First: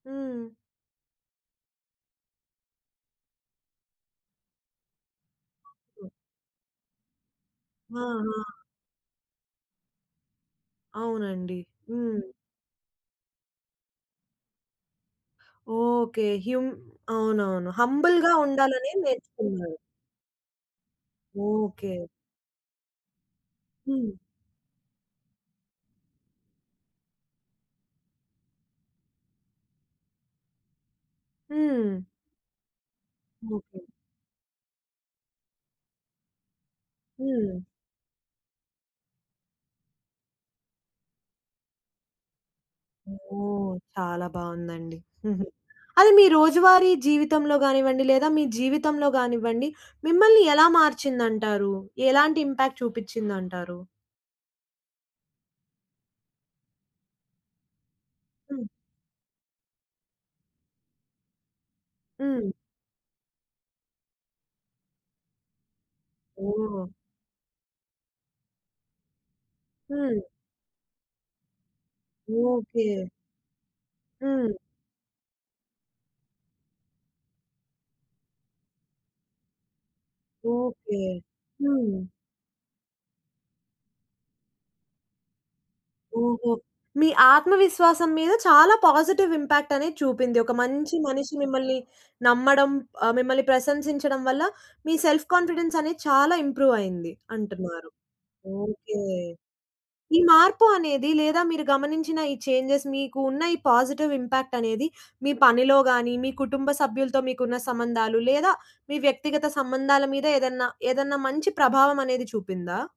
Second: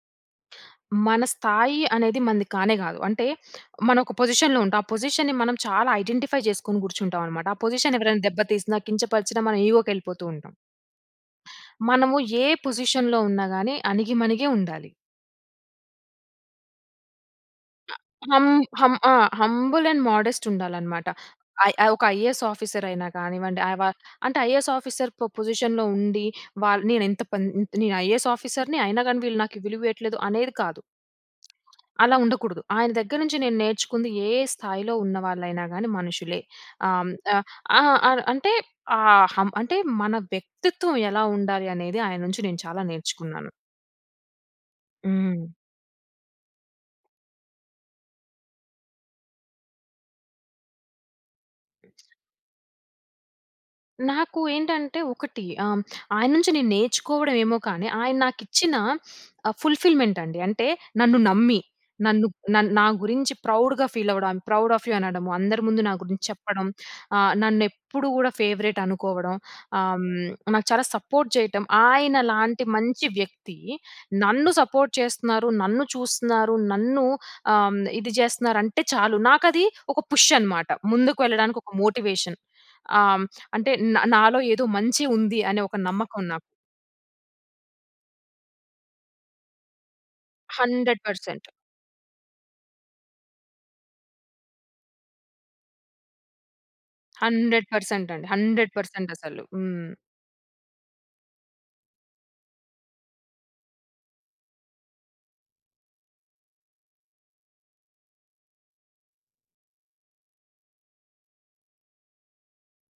హ్మ్. మన స్థాయి అనేది మనది కానే కాదు. అంటే మనం ఒక పొజిషన్‌లో ఉంటాం. ఆ పొజిషన్‌ని మనం చాలా ఐడెంటిఫై జేసుకొని కూర్చుంటాం అన్నమాట. ఆ పొజిషన్ ఎవరన్నా ఆహా! దెబ్బ తీసినా కించపరిచినా మనం ఇగో‌కి ఎళ్ళిపోతూ ఉంటాం. అవునండి. మనము హ్మ్. ఏ పొజిషన్‌లో ఉన్నా‌గాని అణిగిమణిగే ఉండాలి. ఓకే. హ్యుమ్ అవునవును. అ హంబుల్‌గా హం ఉండాలనే హం ఆ! నేర్చుకున్నారు. హంబుల్ అండ్ మోడెస్ట్ ఉండాలన్నమాట. ఐ ఓకే. ఒక ఐఏఎస్ ఆఫీసర్ అయినా కానివ్వండి, ఆవ హ్మ్. అంటే ఐఏఎస్ ఆఫీసర్‌కొ పొజిషన్‌లో ఉండి వాల్ నేనెంత పన్ నేను ఐఏఎస్ ఆఫీసర్‌ని, అయినా‌గాని వీళ్ళు నాకు విలువియ్యట్లేదు అనేది కాదు. హ్మ్. అలా ఉండకూడదు. ఆయన దెగ్గర‌నుంచి నేను ఓకే. నేర్చుకుంది, ఏ స్థాయిలో ఉన్న వాళ్ళయినా గానీ మనుషులే. అం ఆ హ్మ్. ఆ! అ అంటే ఆ హం అంటే మన వ్యక్తిత్వం ఎలా ఉండాలి అనేది ఆయన్నుంచి నేను చాలా నేర్చుకున్నాను. ఓహ్! చాలా బావుందండి. హుహు. హ్మ్. అది మీ రోజువారీ జీవితంలో గానివ్వండి, లేదా మీ జీవితంలో గానివ్వండి, మిమ్మల్ని ఎలా మార్చిందంటారు? ఎలాంటి ఇంపాక్ట్ చూపిచ్చిందంటారు? నాకు ఏంటంటే ఒకటి ఆహ్, ఆయన్నుంచి నేను నేర్చుకోవడం ఏమో కానీ ఆయన హ్మ్. నాకిచ్చిన ఫుల్‌ఫి‌ల్‌మెంట్ అండి అంటే నన్ను నమ్మి నన్ను హ్మ్. నన్ నా గురించి ప్రౌడ్‌గా ఫీల్ అవ్వడం, I am proud of you అనడం, అందరి ముందు నా గురించి చెప్పడం, ఓహ్! ఆహ్, నన్నెప్పుడు గూడా ఫేవరెట్ అనుకోవడం, ఆహ్, హ్మ్. నాకు చాలా సపోర్ట్ చేయటం. ఆయన లాంటి ఓకే. మంచి వ్యక్తి నన్ను హ్మ్. సపోర్ట్ చేస్తున్నారు, నన్ను చూస్తున్నారు, నన్ను ఆహ్, ఇది చేస్తున్నారు, అంటే చాలు నాకది ఒక పుష్ అన్నమాట. ఓకే. ముందుకు వెళ్ళడానికి ఒక హ్మ్. మోటివేషన్. ఆహ్, అంటే నా నాలో ఏదో మంచి ఉంది అనే ఒక నమ్మకం నాకు. ఓహో! మీ ఆత్మవిశ్వాసం మీద చాలా పాజిటివ్ ఇంపాక్ట్ అనేది చూపింది. ఒక మంచి హండ్రెడ్ మనిషి పర్సెంట్. మిమ్మల్ని నమ్మడం ఆహ్, మిమ్మల్ని ప్రశంసించడం వల్ల, మీ సెల్ఫ్ కాన్ఫిడెన్స్ అనేది చాలా ఇంప్రూవ్ అయ్యింది హండ్రెడ్ అంటున్నారు. పర్సెంట్. అండి హండ్రెడ్ ఓకే. పర్సెంట్. అసలు. హ్మ్. ఈ మార్పు అనేది లేదా మీరు గమనించిన ఈ చేంజెస్ మీకు ఉన్న ఈ పాజిటివ్ ఇంపాక్ట్ అనేది మీ పనిలో గాని, మీ కుటుంబ సభ్యులతో మీకున్న సంబంధాలు, లేదా మీ వ్యక్తిగత సంబంధాల మీద ఏదన్నా, ఏదన్నా మంచి ప్రభావం అనేది చూపిందా?